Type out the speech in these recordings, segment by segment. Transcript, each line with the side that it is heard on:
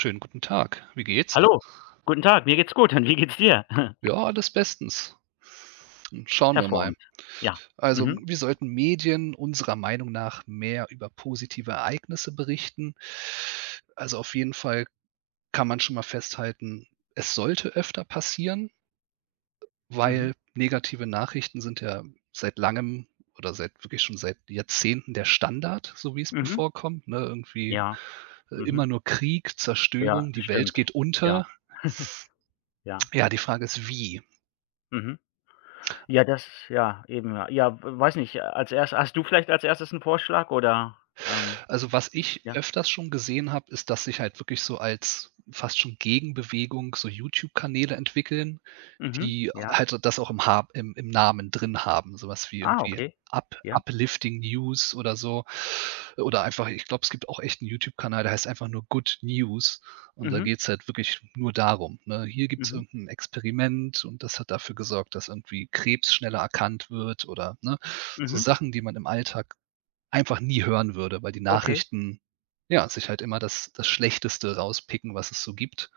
right: Schönen guten Tag. Wie geht's?
left: Hallo, guten Tag, mir geht's gut und wie geht's dir?
right: Ja, alles bestens. Hm, schauen wir mal.
left: Hervorragend. Ja.
right: Also,
left: Mhm,
right: wir sollten Medien unserer Meinung nach mehr über positive Ereignisse berichten? Also, auf jeden Fall kann man schon mal festhalten, es sollte öfter passieren,
left: mhm,
right: weil negative Nachrichten sind ja seit langem oder seit wirklich schon seit Jahrzehnten der Standard, so wie es mir
left: mhm.
right: vorkommt, ne? Irgendwie,
left: Ja,
right: immer
left: mhm.
right: nur Krieg,
left: Ja,
right: Zerstörung, die Welt
left: stimmt.
right: geht
left: Ja,
right: unter.
left: ja.
right: Ja, die Frage ist: Wie?
left: Mhm. Ja, das ja, eben, ja. Ja, w weiß nicht, als erst hast du vielleicht als Erstes einen Vorschlag oder, ähm
right: Also, was ich
left: ja?
right: öfters schon gesehen habe, ist, dass sich halt wirklich so als fast schon Gegenbewegung so YouTube-Kanäle entwickeln,
left: Mhm,
right: die
left: ja.
right: halt das auch im Ha im im Namen drin haben, sowas wie
left: Ah,
right: irgendwie
left: okay.
right: Up
left: Ja.
right: Uplifting News oder so. Oder einfach ich glaube, es gibt auch echt einen YouTube-Kanal, der heißt einfach nur Good News und da
left: Mhm,
right: geht es halt wirklich nur darum, ne? Hier gibt es
left: mhm,
right: irgendein Experiment und das hat dafür gesorgt, dass irgendwie Krebs schneller erkannt wird oder, ne, so
left: mhm.
right: Sachen, die man im Alltag einfach nie hören würde, weil die
left: Okay.
right: Nachrichten, ja, sich halt immer das Schlechteste rauspicken, was es so gibt,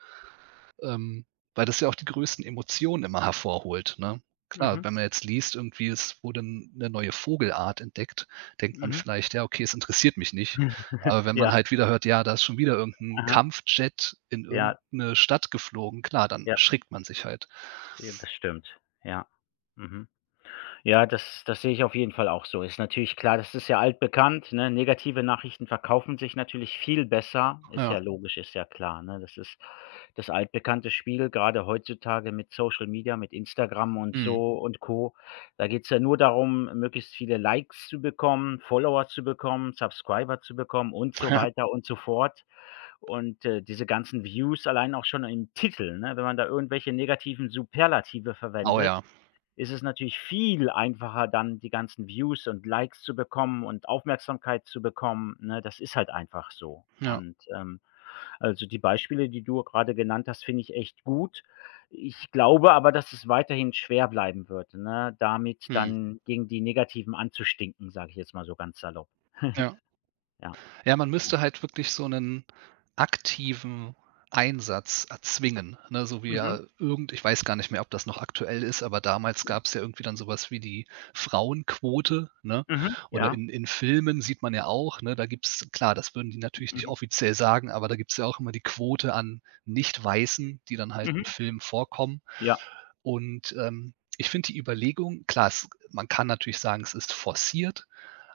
right: ähm, weil das ja auch die größten Emotionen immer hervorholt, ne? Klar,
left: Mhm,
right: wenn man jetzt liest, irgendwie es wurde eine neue Vogelart entdeckt, denkt man
left: mhm.
right: vielleicht: „Ja, okay, es interessiert mich nicht." Aber wenn man
left: Ja,
right: halt wieder hört: „Ja, da ist schon wieder irgendein
left: aha.
right: Kampfjet in
left: Ja,
right: irgendeine Stadt geflogen." Klar, dann
left: ja,
right: schreckt man sich halt.
left: ja, das stimmt. Ja. Mhm. Ja, das sehe ich auf jeden Fall auch so. Ist natürlich klar, das ist ja altbekannt, ne? Negative Nachrichten verkaufen sich natürlich viel besser. Ist
right: Ja.
left: ja logisch, ist ja klar, ne? Das ist das altbekannte Spiel. Gerade heutzutage mit Social Media, mit Instagram und
right: Hm.
left: so und Co. Da geht's ja nur darum, möglichst viele Likes zu bekommen, Follower zu bekommen, Subscriber zu bekommen und so weiter und so fort. Und, diese ganzen Views allein auch schon im Titel, ne? Wenn man da irgendwelche negativen Superlative
right: Oh ja.
left: verwendet, ist es natürlich viel einfacher, dann die ganzen Views und Likes zu bekommen und Aufmerksamkeit zu bekommen, ne? Das ist halt einfach so.
right: Ja.
left: Und, also, die Beispiele, die du gerade genannt hast, finde ich echt gut. Ich glaube aber, dass es weiterhin schwer bleiben wird, ne, damit
right: Mhm.
left: dann gegen die Negativen anzustinken, sage ich jetzt mal so ganz salopp.
right: Ja.
left: Ja.
right: Ja, man
left: Ja.
right: müsste halt wirklich so 'nen aktiven Einsatz erzwingen, ne, so wie
left: Mhm.
right: ja irgend ich weiß gar nicht mehr, ob das noch aktuell ist, aber damals
left: Ja.
right: gab's ja irgendwie dann so was wie die Frauenquote, ne?
left: Mhm.
right: Oder
left: Ja.
right: in Filmen sieht man ja auch, ne, da gibt's klar, das würden die natürlich nicht
left: Mhm.
right: offiziell sagen, aber da gibt's ja auch immer die Quote an Nicht-Weißen, die dann halt in
left: Mhm.
right: Filmen vorkommen.
left: Ja.
right: Und, ich finde die Überlegung klar, es man kann natürlich sagen, es ist forciert,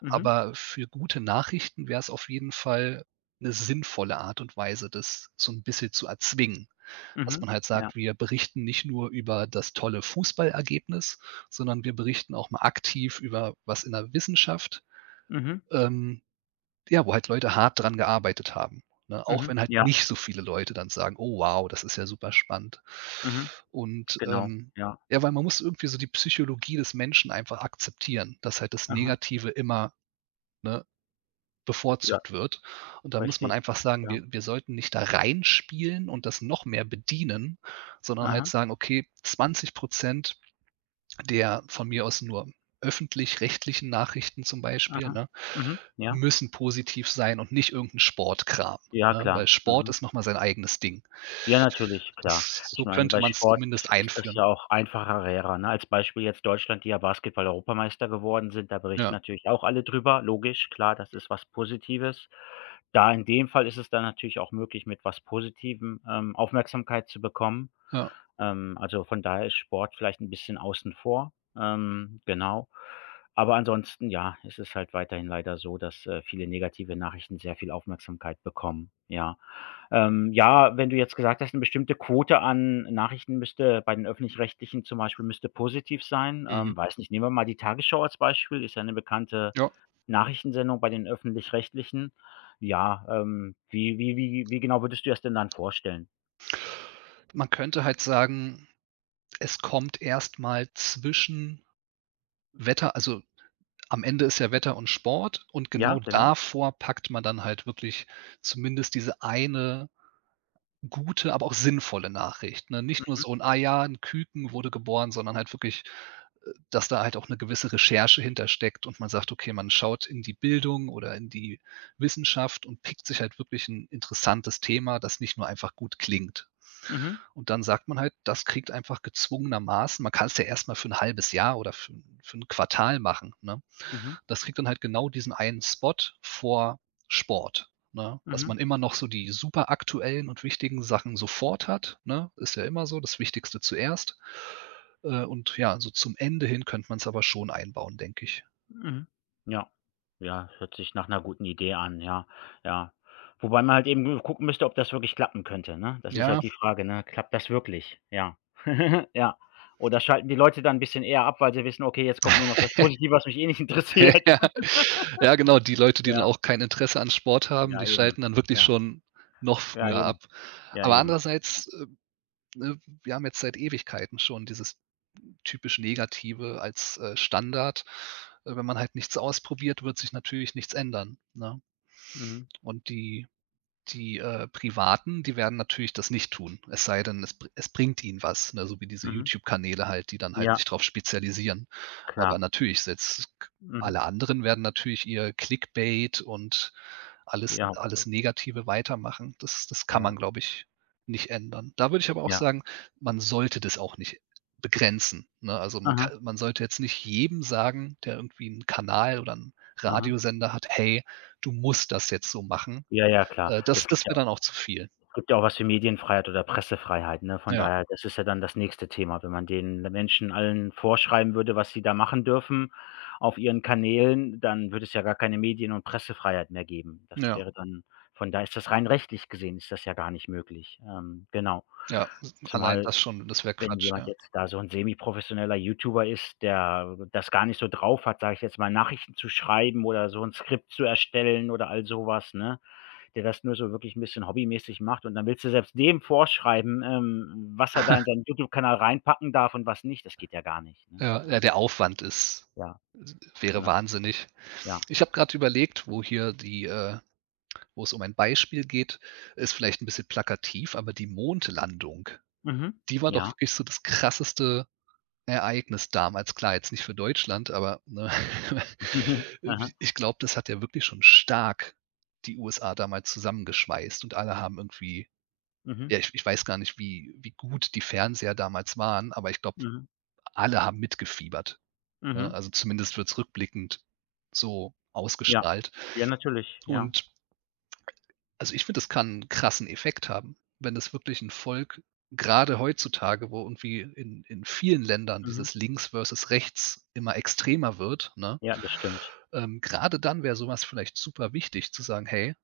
left: Mhm.
right: aber für gute Nachrichten wäre es auf jeden Fall 'ne sinnvolle Art und Weise, das so 'n bisschen zu erzwingen, dass man
left: Mhm.
right: halt
left: Ja.
right: sagt: „Wir berichten nicht nur über das tolle Fußballergebnis, sondern wir berichten auch mal aktiv über was in der Wissenschaft,
left: Mhm.
right: ähm, ja, wo halt Leute hart dran gearbeitet haben", ne? Auch
left: Mhm.
right: wenn halt
left: Ja.
right: nicht so viele Leute dann sagen: „Oh wow, das ist ja superspannend."
left: Mhm.
right: Und,
left: Genau. Ja.
right: ja, weil man muss irgendwie so die Psychologie des Menschen einfach akzeptieren, dass halt das
left: Aha.
right: Negative immer, ne,
left: Ja.
right: bevorzugt wird. Und da muss man
left: Richtig.
right: einfach sagen,
left: Ja.
right: wir sollten nicht da reinspielen und das noch mehr bedienen, sondern halt
left: Aha,
right: sagen: „Okay, 20 der von mir aus nur öffentlich-rechtlichen Nachrichten zum Beispiel,
left: aha.
right: ne,
left: Mhm. Ja.
right: müssen positiv sein und nicht irgend Sportkram",
left: Ja,
right: ne? Weil
left: klar.
right: Sport
left: Mhm.
right: ist noch mal sein eigenes Ding.
left: Ja, natürlich, klar.
right: Das
left: Ich
right: so
left: meine,
right: könnte
left: bei
right: man es
left: Sport
right: zumindest
left: ist das
right: einführen.
left: ja auch einfacher, ne? Als Beispiel jetzt Deutschland, die ja Basketball-Europameister geworden sind, da berichten
right: Ja,
left: natürlich auch alle drüber. Logisch, klar, das ist was Positives. Da in dem Fall ist es dann natürlich auch möglich, mit was Positivem, Aufmerksamkeit zu bekommen.
right: ja.
left: Also, von daher ist Sport vielleicht ein bisschen außen vor, genau. Aber ansonsten, ja, ist es halt weiterhin leider so, dass, viele negative Nachrichten sehr viel Aufmerksamkeit bekommen, ja. Ja, wenn du jetzt gesagt hast, eine bestimmte Quote an Nachrichten müsste bei den Öffentlich-Rechtlichen zum Beispiel müsste positiv sein.
right: Mhm.
left: Weiß nicht, nehmen wir mal die Tagesschau als Beispiel, ist ja 'ne bekannte
right: Ja.
left: Nachrichtensendung bei den Öffentlich-Rechtlichen. Ja, wie genau würdest du das denn dann vorstellen?
right: Man könnte halt sagen, es kommt erst mal zwischen Wetter, also am Ende ist ja Wetter und Sport und genau
left: Ja, genau.
right: davor packt man dann halt wirklich zumindest diese eine gute, aber auch sinnvolle Nachricht, ne? Nicht nur
left: Mhm,
right: so 'n: „Ah ja, 'n Küken wurde geboren", sondern halt wirklich, dass da halt auch 'ne gewisse Recherche hintersteckt und man sagt: „Okay, man schaut in die Bildung oder in die Wissenschaft und pickt sich halt wirklich 'n interessantes Thema, das nicht nur einfach gut klingt."
left: mhm,
right: Und dann sagt man halt, das kriegt einfach gezwungenermaßen man kann's ja erst mal für 'n halbes Jahr oder für 'n Quartal machen, ne?
left: mhm.
right: Das kriegt dann halt genau diesen einen Spot vor Sport, ne? Dass
left: Mhm,
right: man immer noch so die super aktuellen und wichtigen Sachen sofort hat, ne? Ist ja immer so, das Wichtigste zuerst. Und ja, so zum Ende hin könnte man's aber schon einbauen, denke ich.
left: mhm. Ja. Ja, hört sich nach einer guten Idee an, ja, ja. Wobei man halt eben gucken müsste, ob das wirklich klappen könnte, ne? Das ist
right: Ja,
left: halt die Frage, ne? Klappt das wirklich? Ja. Ja. Oder schalten die Leute dann 'n bisschen eher ab, weil sie wissen: „Okay, jetzt kommt nur noch das Positive, was mich eh nicht interessiert.“
right: ja. Ja, genau, die Leute, die dann
left: Ja,
right: auch kein Interesse an Sport haben, die
left: ja eben.
right: schalten dann wirklich
left: Ja,
right: schon noch
left: ja
right: früher
left: eben,
right: ab.
left: ja
right: Aber
left: eben.
right: andererseits, ne, wir haben jetzt seit Ewigkeiten schon dieses typisch Negative als Standard. Wenn man halt nichts ausprobiert, wird sich natürlich nichts ändern, ne?
left: Mhm,
right: Und die, Privaten, die werden natürlich das nicht tun, es sei denn, es bringt ihnen was, ne, so wie diese
left: mhm.
right: YouTube-Kanäle halt, die dann halt
left: Ja,
right: sich darauf spezialisieren. Aber
left: klar.
right: natürlich setzt
left: Mhm.
right: alle anderen werden natürlich ihr Clickbait und alles
left: Ja,
right: alles Negative weitermachen. Das kann
left: ja,
right: man, glaube ich, nicht ändern. Da würde ich aber auch
left: ja.
right: sagen, man sollte das auch nicht begrenzen, ne? Also, man
left: Aha,
right: ka man sollte jetzt nicht jedem sagen, der irgendwie einen Kanal oder einen
left: aha.
right: Radiosender hat: „Hey, du musst das jetzt so machen."
left: Ja, ja, klar. Es
right: Das
left: gibt
right: das
left: ja
right: wäre dann auch zu viel.
left: Gibt ja auch was wie Medienfreiheit oder Pressefreiheit, ne? Von
right: Ja,
left: daher, das ist ja dann das nächste Thema, wenn man den Menschen allen vorschreiben würde, was sie da machen dürfen auf ihren Kanälen, dann würde es ja gar keine Medien und Pressefreiheit mehr geben. Das
right: ja,
left: wäre dann von da ist das rein rechtlich gesehen ist das ja gar nicht möglich. Genau.
right: ja. Allein
left: Zumal,
right: das schon, das wäre
left: wenn
right: Quatsch,
left: jemand
right: ja.
left: jetzt da so ein semi-professioneller YouTuber ist, der das gar nicht so drauf hat, sage ich jetzt mal, Nachrichten zu schreiben oder so ein Skript zu erstellen oder all sowas, ne? Der das nur so wirklich ein bisschen hobbymäßig macht und dann willst du selbst dem vorschreiben, was er da in seinen YouTube-Kanal reinpacken darf und was nicht. Das geht ja gar nicht, ne?
right: Ja, ja, der Aufwand ist
left: Ja,
right: s wäre
left: genau,
right: wahnsinnig.
left: ja.
right: Ich habe grad überlegt, wo es um ein Beispiel geht, ist vielleicht 'n bisschen plakativ, aber die Mondlandung,
left: Mhm.
right: die war doch
left: Ja.
right: wirklich so das krasseste Ereignis damals. Klar, jetzt nicht für Deutschland, aber, ne,
left: Aha.
right: irgendwie ich glaube, das hat ja wirklich schon stark die USA damals zusammengeschweißt und alle haben irgendwie.
left: Mhm.
right: Ja, ich weiß gar nicht, wie gut die Fernseher damals waren, aber ich glaube,
left: Mhm.
right: alle haben mitgefiebert, ne?
left: Mhm.
right: Also, zumindest wird's rückblickend so
left: Ja.
right: ausgestrahlt.
left: Ja, natürlich, ja.
right: Und, also, ich finde, das kann einen krassen Effekt haben, wenn es wirklich ein Volk gerade heutzutage, wo irgendwie in vielen Ländern
left: Mhm.
right: dieses links versus rechts immer extremer wird, ne?
left: Ja, das stimmt.
right: Grade dann wäre so was vielleicht super wichtig zu sagen: „Hey,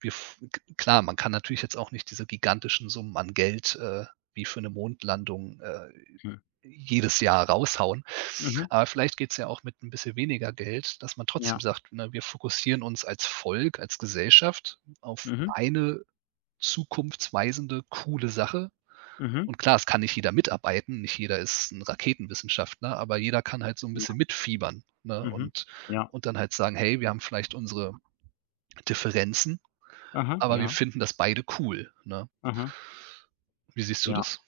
right: wir f" k klar, man kann natürlich jetzt auch nicht diese gigantischen Summen an Geld, wie für eine Mondlandung,
left: Hm.
right: jedes Jahr raushauen.
left: Mhm.
right: Aber vielleicht geht's ja auch mit ein bisschen weniger Geld, dass man trotzdem
left: Ja.
right: sagt, ne, wir fokussieren uns als Volk, als Gesellschaft auf
left: Mhm.
right: eine zukunftsweisende, coole Sache.
left: Mhm.
right: Und klar, es kann nicht jeder mitarbeiten, nicht jeder ist ein Raketenwissenschaftler, aber jeder kann halt so ein
left: Ja.
right: bisschen mitfiebern, ne,
left: Mhm.
right: und
left: Ja.
right: und dann halt sagen: „Hey, wir haben vielleicht unsere Differenzen,
left: Aha.
right: aber wir
left: Ja.
right: finden das beide cool", ne?
left: Aha.
right: Wie siehst du
left: Ja.
right: das?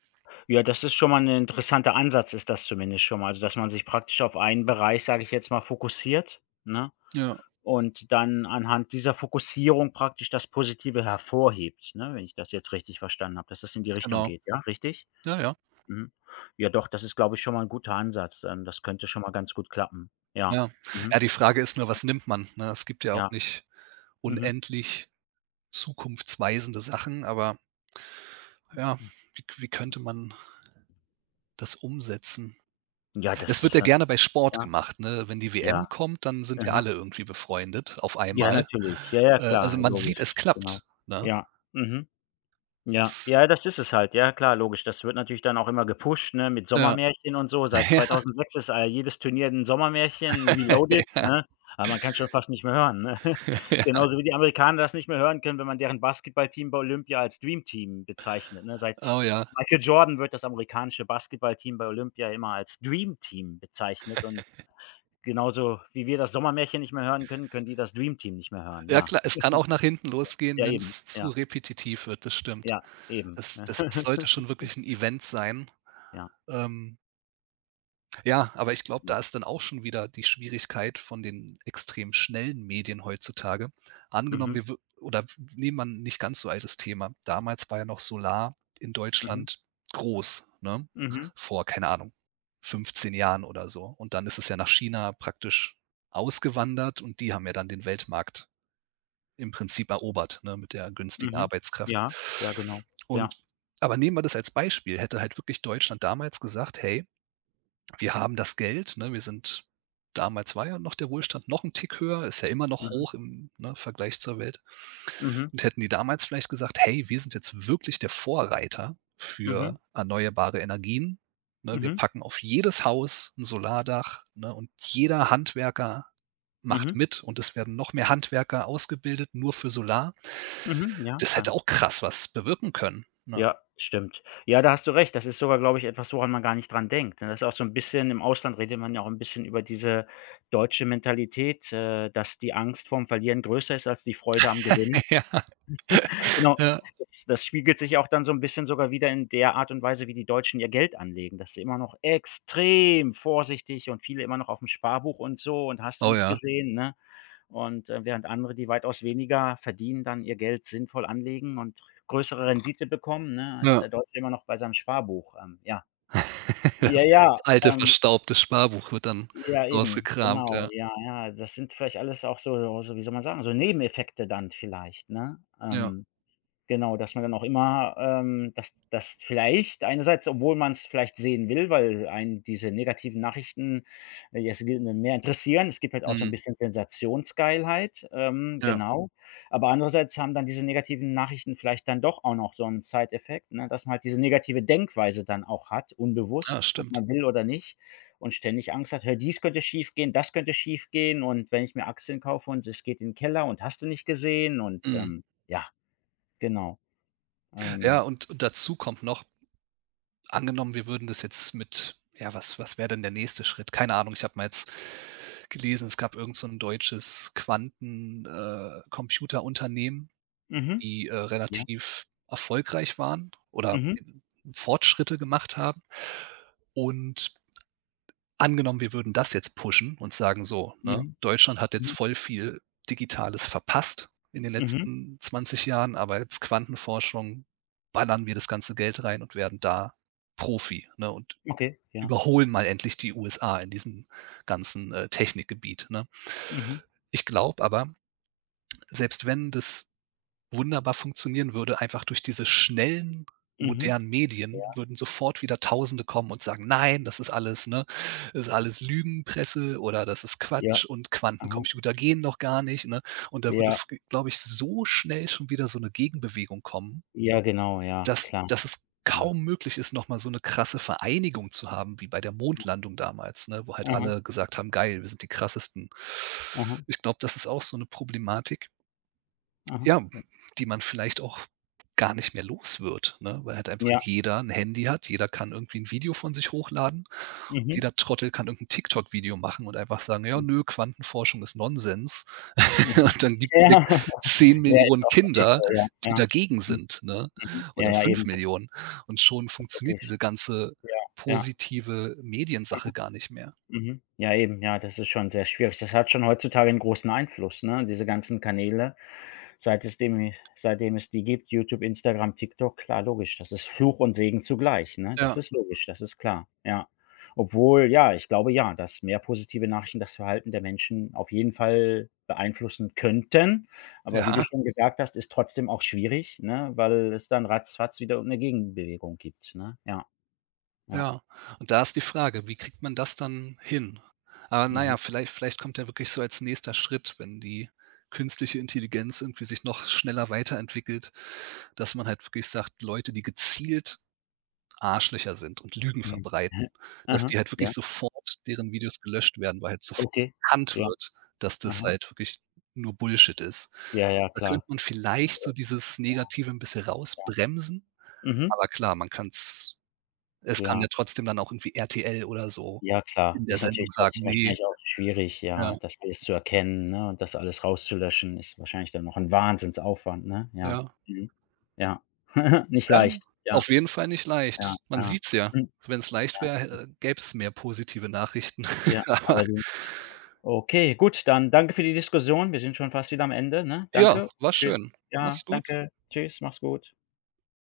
left: Ja, das ist schon mal ein interessanter Ansatz, ist das zumindest schon mal, also, dass man sich praktisch auf einen Bereich, sage ich jetzt mal, fokussiert, ne?
right: Ja,
left: Und dann anhand dieser Fokussierung praktisch das Positive hervorhebt, ne, wenn ich das jetzt richtig verstanden habe, dass das in die Richtung
right: genau.
left: geht, ja, richtig?
right: Ja, ja.
left: Mhm. Ja doch, das ist, glaube ich, schon mal 'n guter Ansatz. Das könnte schon mal ganz gut klappen. Ja.
right: Ja.
left: Mhm.
right: Ja, die Frage ist nur, was nimmt man, ne? Es gibt ja auch
left: Ja.
right: nicht
left: Mhm.
right: unendlich zukunftsweisende Sachen, aber ja, wie
left: Hm.
right: könnte man das umsetzen?
left: Ja,
right: Es
left: das
right: wird
left: ist
right: ja
left: halt
right: gerne bei Sport
left: ja,
right: gemacht, ne? Wenn die
left: ja.
right: WM kommt, dann sind ja
left: Mhm.
right: alle irgendwie befreundet auf
left: Ja,
right: einmal.
left: natürlich. Ja, ja, klar,
right: Also, man sieht,
left: logisch,
right: es
left: genau.
right: klappt, ne?
left: Ja. Mhm. Ja,
right: Jetzt
left: ja, das ist es halt. Ja, klar, logisch. Das wird natürlich dann auch immer gepusht, ne, mit
right: ja,
left: Sommermärchen und so. Seit
right: ja,
left: 2006 ist, jedes Turnier ein Sommermärchen reloaded,
right: ja,
left: ne? Aber man kann's schon fast nicht mehr hören, ne?
right: ja.
left: Genauso wie die Amerikaner das nicht mehr hören können, wenn man deren Basketballteam bei Olympia als Dream Team bezeichnet, ne? Seit
right: Oh ja.
left: Michael Jordan wird das amerikanische Basketballteam bei Olympia immer als Dream Team bezeichnet und genauso wie wir das Sommermärchen nicht mehr hören können, können die das Dream Team nicht mehr hören.
right: Ja
left: Ja,
right: klar, es kann auch nach hinten losgehen,
left: ja
right: wenn
left: eben.
right: es zu
left: Ja,
right: repetitiv wird, das stimmt.
left: ja, eben.
right: Es sollte schon wirklich ein Event sein,
left: Ja,
right: ähm, Ja, aber ich glaube,
left: ja.
right: da ist dann auch schon wieder die Schwierigkeit von den extrem schnellen Medien heutzutage. Angenommen,
left: Mhm.
right: wir wü oder nehmen wir 'n nicht ganz so altes Thema. Damals war ja noch Solar in
left: Mhm,
right: Deutschland groß, ne?
left: mhm,
right: Vor, keine Ahnung, 15 Jahren oder so. Und dann ist es ja nach China praktisch ausgewandert und die haben ja dann den Weltmarkt im Prinzip erobert, ne, mit der günstigen
left: mhm.
right: Arbeitskraft.
left: Ja, ja, genau.
right: Und
left: Ja.
right: aber nehmen wir das als Beispiel, hätte halt wirklich Deutschland damals gesagt: „Hey", wir haben das Geld, ne? Wir sind Damals war ja noch der Wohlstand noch 'n Tick höher, ist ja immer noch
left: Mhm,
right: hoch im, ne, Vergleich zur Welt.
left: mhm,
right: Und hätten die damals vielleicht gesagt: „Hey, wir sind jetzt wirklich der Vorreiter
left: mhm,
right: für erneuerbare Energien, ne? Wir
left: mhm,
right: packen auf jedes Haus 'n Solardach, ne, und jeder Handwerker macht
left: mhm,
right: mit und es werden noch mehr Handwerker ausgebildet, nur für Solar."
left: mhm, ja,
right: Das hätte
left: dann
right: auch krass was bewirken können, ne?
left: ja, stimmt. Ja, da hast du recht. Das ist sogar, glaube ich, etwas, woran man gar nicht dran denkt. Ne, das ist auch so ein bisschen im Ausland, redet man ja auch ein bisschen über diese deutsche Mentalität, dass die Angst vorm Verlieren größer ist als die Freude am Gewinn.
right: Ja.
left: Genau.
right: Ja.
left: Das spiegelt sich auch dann so 'n bisschen sogar wieder in der Art und Weise, wie die Deutschen ihr Geld anlegen, dass sie immer noch extrem vorsichtig und viele immer noch auf'm Sparbuch und so und hast du
right: Oh
left: nicht
right: ja.
left: gesehen, ne? Und, während andere, die weitaus weniger verdienen, dann ihr Geld sinnvoll anlegen und größere Rendite bekommen, ne, ist
right: Ja.
left: der Deutsche immer noch bei seinem Sparbuch, ja.
right: Das
left: Ja, ja,
right: alte verstaubte Sparbuch wird dann
left: ja eben,
right: rausgekramt,
left: genau,
right: ja.
left: ja, ja. Das sind vielleicht alles auch so so, wie soll man sagen, so Nebeneffekte dann vielleicht, ne?
right: Ja,
left: Genau, dass man dann auch immer, dass vielleicht einerseits, obwohl man es vielleicht sehen will, weil einen diese negativen Nachrichten, ne, mehr interessieren. Es gibt halt auch so ein
right: mhm,
left: bisschen Sensationsgeilheit,
right: ja.
left: genau. Aber andererseits haben dann diese negativen Nachrichten vielleicht dann doch auch noch so einen Side-Effekt, ne, dass man halt diese negative Denkweise dann auch hat,
right: Ja,
left: unbewusst, ob
right: stimmt.
left: man will oder nicht und ständig Angst hat: „Hör, dies könnte schiefgehen, das könnte schiefgehen und wenn ich mir Aktien kaufe und es geht in 'n Keller und hast du nicht gesehen“ und,
right: Mhm.
left: ja, genau.
right: Ja,
left: Ähm,
right: und dazu kommt noch, angenommen, wir würden das jetzt mit ja, was wäre denn der nächste Schritt? Keine Ahnung, ich habe mal jetzt gelesen, es gab irgend so 'n deutsches Computerunternehmen,
left: mhm,
right: die
left: ja,
right: relativ erfolgreich waren oder
left: mhm,
right: Fortschritte gemacht haben. Und angenommen, wir würden das jetzt pushen und sagen so, ne,
left: mhm,
right: Deutschland hat jetzt
left: mhm,
right: voll viel Digitales verpasst in den
left: mhm,
right: letzten 20 Jahren, aber jetzt Quantenforschung ballern wir das ganze Geld rein und werden da Profi, ne, und
left: okay, ja,
right: überholen mal endlich die USA in diesem ganzen Technikgebiet, ne?
left: mhm,
right: Ich glaube aber, selbst wenn das wunderbar funktionieren würde, einfach durch diese schnellen,
left: mhm,
right: modernen Medien
left: ja,
right: würden sofort wieder Tausende kommen und sagen: „Nein, das ist alles ne, das ist alles Lügenpresse oder das ist
left: ja,
right: Quatsch und
left: aha,
right: Quantencomputer gehen doch gar nicht", ne? Und da würde,
left: ja,
right: glaube ich, so schnell schon wieder so eine Gegenbewegung kommen,
left: ja, genau, ja,
right: dass
left: klar,
right: es
left: ja,
right: kaum möglich ist, noch mal so eine krasse Vereinigung zu haben wie bei der
left: ja.
right: Mondlandung damals, ne, wo halt
left: Aha,
right: alle gesagt haben: „Geil, wir sind die Krassesten."
left: aha,
right: Ich glaube, das ist auch so eine Problematik
left: aha,
right: ja,
left: ja,
right: die man vielleicht auch gar nicht mehr los wird, ne, weil halt einfach
left: ja,
right: jeder 'n Handy hat, jeder kann irgendwie 'n Video von sich hochladen und
left: mhm,
right: jeder Trottel kann irgend 'n TikTok-Video machen und einfach sagen: „Ja,
left: hm,
right: nö, Quantenforschung ist Nonsens."
left: mhm.
right: Und dann gibt's
left: Ja,
right: hier zehn
left: ja, ist
right: Millionen
left: auch wirklich
right: Kinder,
left: so, ja,
right: die
left: ja.
right: dagegen
left: Mhm,
right: sind, ne,
left: mhm. Ja,
right: oder
left: ja,
right: fünf
left: eben,
right: Millionen und schon
left: das ist
right: funktioniert
left: wirklich
right: diese ganze
left: ja, ja,
right: positive Mediensache
left: aha,
right: gar nicht mehr.
left: mhm. Ja, eben, ja, das ist schon sehr schwierig. Das hat schon heutzutage einen großen Einfluss, ne, diese ganzen Kanäle. Seitdem es die gibt, YouTube, Instagram, TikTok, klar, logisch. Das ist Fluch und Segen zugleich, ne? Das
right: Ja.
left: ist logisch, das ist klar, ja. Obwohl, ja, ich glaube, ja, dass mehr positive Nachrichten das Verhalten der Menschen auf jeden Fall beeinflussen könnten. Aber wie du
right: Ja.
left: schon gesagt hast, ist trotzdem auch schwierig, ne, weil es dann ratzfatz wieder eine Gegenbewegung gibt, ne? Ja, ja.
right: Ja, und da ist die Frage, wie kriegt man das dann hin? Aber
left: Mhm,
right: naja, vielleicht kommt ja wirklich so als nächster Schritt, wenn die künstliche Intelligenz irgendwie sich noch schneller weiterentwickelt, dass man halt wirklich sagt, Leute, die gezielt Arschlöcher sind und Lügen
left: mhm.
right: verbreiten,
left: Mhm.
right: dass
left: Aha,
right: die halt
left: ja,
right: wirklich sofort deren Videos gelöscht werden, weil halt sofort
left: okay.
right: erkannt
left: Ja,
right: wird, dass das
left: aha.
right: halt wirklich nur Bullshit ist.
left: Ja, ja,
right: Da
left: klar.
right: könnte man vielleicht so dieses
left: Ja.
right: Negative ein bisschen
left: Ja.
right: rausbremsen,
left: Mhm.
right: aber klar, man kann es es kann ja
left: Ja.
right: trotzdem dann auch irgendwie RTL oder so
left: Ja klar,
right: in der
left: ist
right: Sendung
left: natürlich
right: sagen:
left: trotzdem
right: „Ne."
left: wahrscheinlich auch schwierig,
right: Ja,
left: ja, das alles zu erkennen, ne, und das alles rauszulöschen, ist wahrscheinlich dann noch ein Wahnsinnsaufwand, ne? Ja.
right: ja,
left: Mhm. Ja. Nicht
right: ja.
left: leicht. Ja,
right: Auf jeden Fall nicht
left: ja,
right: leicht. Man
left: ja.
right: sieht's ja.
left: Hm,
right: Wenn's leicht
left: ja,
right: wäre, hä gäbe es mehr positive Nachrichten.
left: ja,
right: Aber
left: allerdings. Okay, gut, dann danke für die Diskussion. Wir sind schon fast wieder am Ende, ne?
right: ja,
left: Danke.
right: war
left: Tschüss.
right: schön. Mach's
left: Ja,
right: gut.
left: danke. Tschüss, mach's gut.